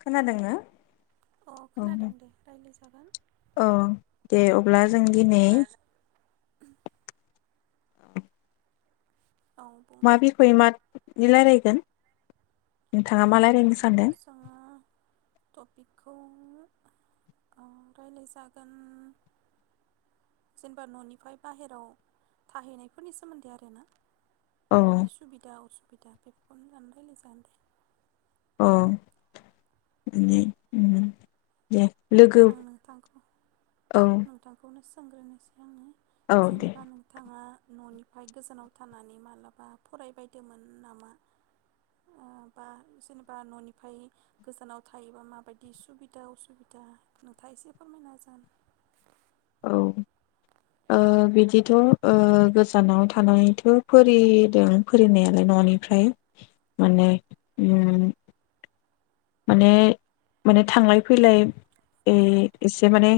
खोनादोंना अ औ खोनादों दे राज्लायजागोन प्लास जों दिनै औ [inaudible] औ बुंदो मा बिखय मानि रायज्लायगोन दोन [inaudible] जोङो टपिकखौ जोङो ओ रायज्लायजागोन जेनेबा न'निफ्राय बाहेराव थाहैनायफोरनि सोमोन्दै आरोना औ माबायदि सुबिदा असुबिदा बे उ जान्रायल जागद [inaudible] औ दे [inaudible] आं नोंथांखौ औ नोंथांखौनो सोंग्रोनोसै आङो औ दे जेनेबा नोंथाङा न'निफ्राय गोजानाव थानानै मालाबा फरायबायदोंमोन नामा ओ बा जेनेबा न'निफ्राय गोजानाव थायोबा माबायदि सुबिदा उसुबिदा नुथा एसे फोरमायना जान [inaudible] औ ओ बिदिथ' ओ गोजानाव थानानैथ' फरायदों फरायनायालाय न'निफ्राय माने उम माने माने थांलाय फैलाय एसे माने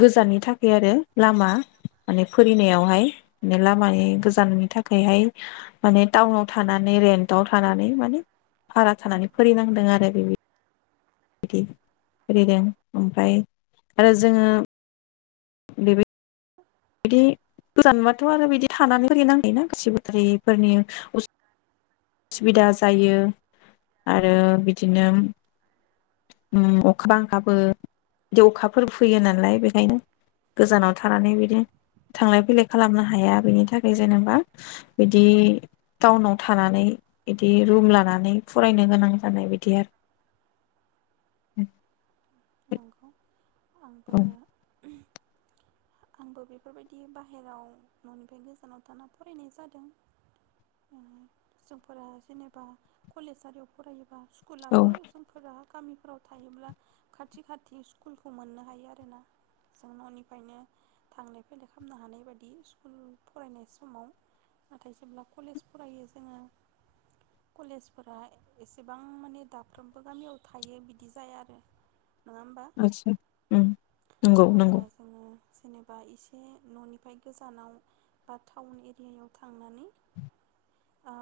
गोजाननि थाखाय आरो लामा माने फोरिनायावहाय माने लामानि गोजाननि थाखायहाय माने टाउनाव थानानै रेन्टआव थानानै माने भारा थानानै फैनांदों आरो बे फदों ओमफ्राय आरो जोङो [inaudible] ेभ [inaudible] बिदि गोजानबाथ' आरो बिदि थानानै फोरिनांङोना गसिबो बारिफोरनि उसुबिदा जायो आरो बिदिनो अखा बांखाबो बिदि अखाफोर फैयो नालाय बेखायनो [inaudible] गोजानाव थानानै बिदि थांलाय फैलाय खालामनो हाया बिनि थाखाय जेनेबा बिदि टाउनाव थानानै बिदि रुम लानानै फरायनो गोनां जानाय बिदि आरो नंगौ आंबो औ आंबो बेफोरबायदि बाहेरायाव न'निफ्राय गोजानाव थाना फरायनाय जादों जोंफोरा जेनेबा कलेजारियाव फरायोबा स्कुलाथ' औ जोंफोरा गामिफोराव थायोब्ला खाथि खाथि स्कुलखौ मोननो हायो आर ना जों न'निफ्रायनो थांलाय फैलाय खालामनो हानाय बायदि स्कुल फरायनाय समाव नाथाय जेब्ला कलेज फरायो जोङो कलेजफोरा एसेबां माने दाफ्रोमबो गामियाव थायो बिदि जाया आरो नङा होमबा आतसा उम नंगौ नंगौ अब्ला जोङो जेनेबा एसे न'निफ्राय गोजानाव बा टाउन एरियायाव थांनानै ओ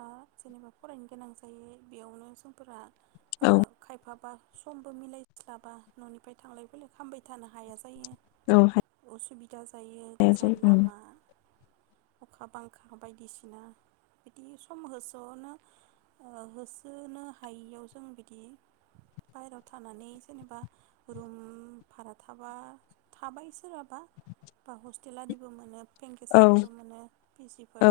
जेनेबा फरायनो गोनां जायो बेयावनो समफोर ओ औ खायफाबा समबो मिलायस्लाबा न'निफ्राय थांलाय फैलाय खालामबाय थानो हाया जों औ उसुबिदा जायो हायासै गोजान उम लामा अखा -बांखा बायदिसिना बिदि सम होसोनो ओ होसोनो हायियाव जों बिदि बायेरायाव थानानै जेनेबा रुम भारा थाबा थाबाय सोरहाबा बा हस्टेल आदिबो मोनो औ बेंकेसारिबो मोनो पि जिफोर औ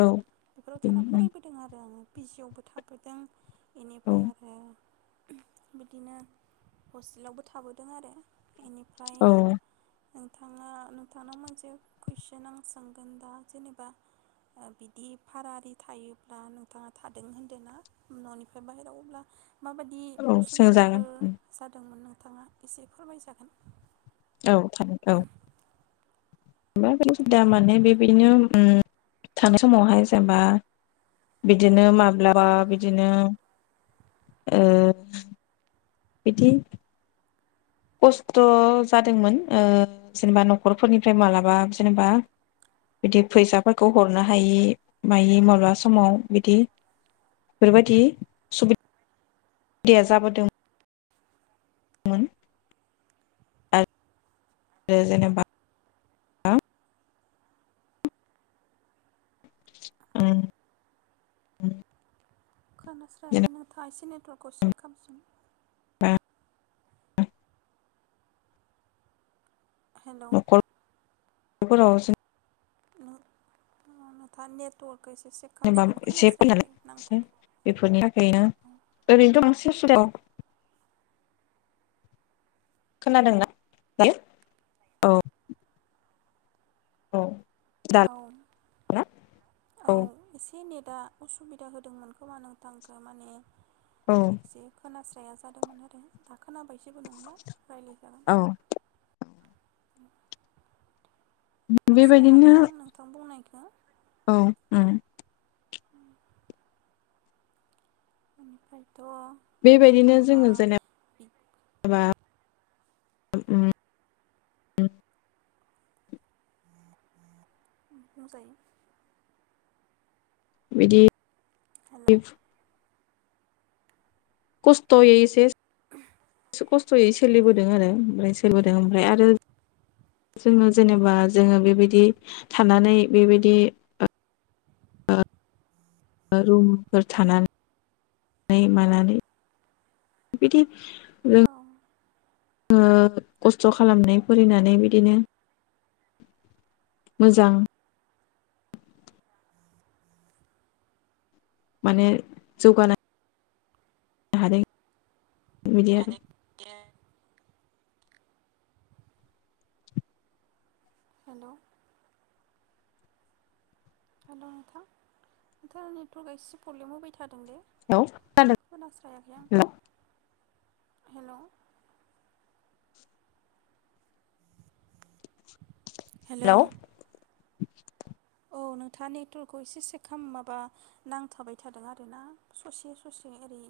बेफोराव बेनो थाना फरायबोदों आरो आङो बिजिआवबो थाबोदों बेनिफ्राय उम आरो बिदिनो हस्टेलावबो थाबोदों आरो बिनिफ्राय औ नोंथाङा नोंथांनाव मोनसे कुइसन आं सोंगोन दा जेनेबा बिदि फारारि थायोब्ला नोंथाङा थादों होन्दों ना न'निफ्राय बाहेरायाव अब्ला माबायदि औ सोंजागोन उसुबिदाफोर उम जादोंमोन नोंथाङा एसे फोरमायजागोन औ थानो औ मा दा माने बेबायदिनो ओ थानाय समावहाय जेनेबा बिदिनो माब्लाबा बिदिनो ओ बिदि खस्थ' जादोंमोन जेनेबा न'खरफोरनिफ्राय माबलाबा जेनेबा बिदि फैसाफोरखौ हरनो हायि माय माब्लाबा समाव बिदि बेफोरबायदि सुबिददाया जाबोदों [inaudible] आरो जेनेबा औ खोनानास्रायाखै नों था एसेनो अट'खौ चेक खालामामसिन बा हेलौ बेफोरावजों [inaudible] खालामफिन खोनास्रायाखै नांथादों [unintelligible] [unintelligible] औ औ दाना औ एसे नेट दा असुबिदा होदोंमोन खोमा नोंथांखो माने औ एसे खोनास जादोंमोन आरो दा खोनाबायसबो नंला रायज्लायजागोन औ बुजिनो हादों बेबायदिनो आं नोंथां बुंनायखौ औ ओम उम बिनिफ्राय बेबायदिनो जोंङो जेनेबा ओम [inaudible] बुंजायो बिदि हेलौ खसथ'यै एसे [unintelligible] खस्थ'यै सोलिबोदों आरो ओमफ्राय सोलिबोदों आरो ओमफ्राय आरो जों जेनेबा जोंङो बेबायदि थानानै बेबायदि रुमफोर थानानै मानानै बिदि औ ओ खस्थ खालामबाय फरिनानै बिदिनो मोजां माने जौगानाय थारै [unintelligible] हेलौ हेलौ नोंथां नोंथाङा नेटवर्क आं एसे प्रब्लेम होबाय थादों थादों दे खोनास्रायाखै आं हेलौ हेलौ औ नोंथाङा नेटवर्कखौ एसे सेक खालाम माबा नांथाबाय थादों आरोना ससे ससे ओरै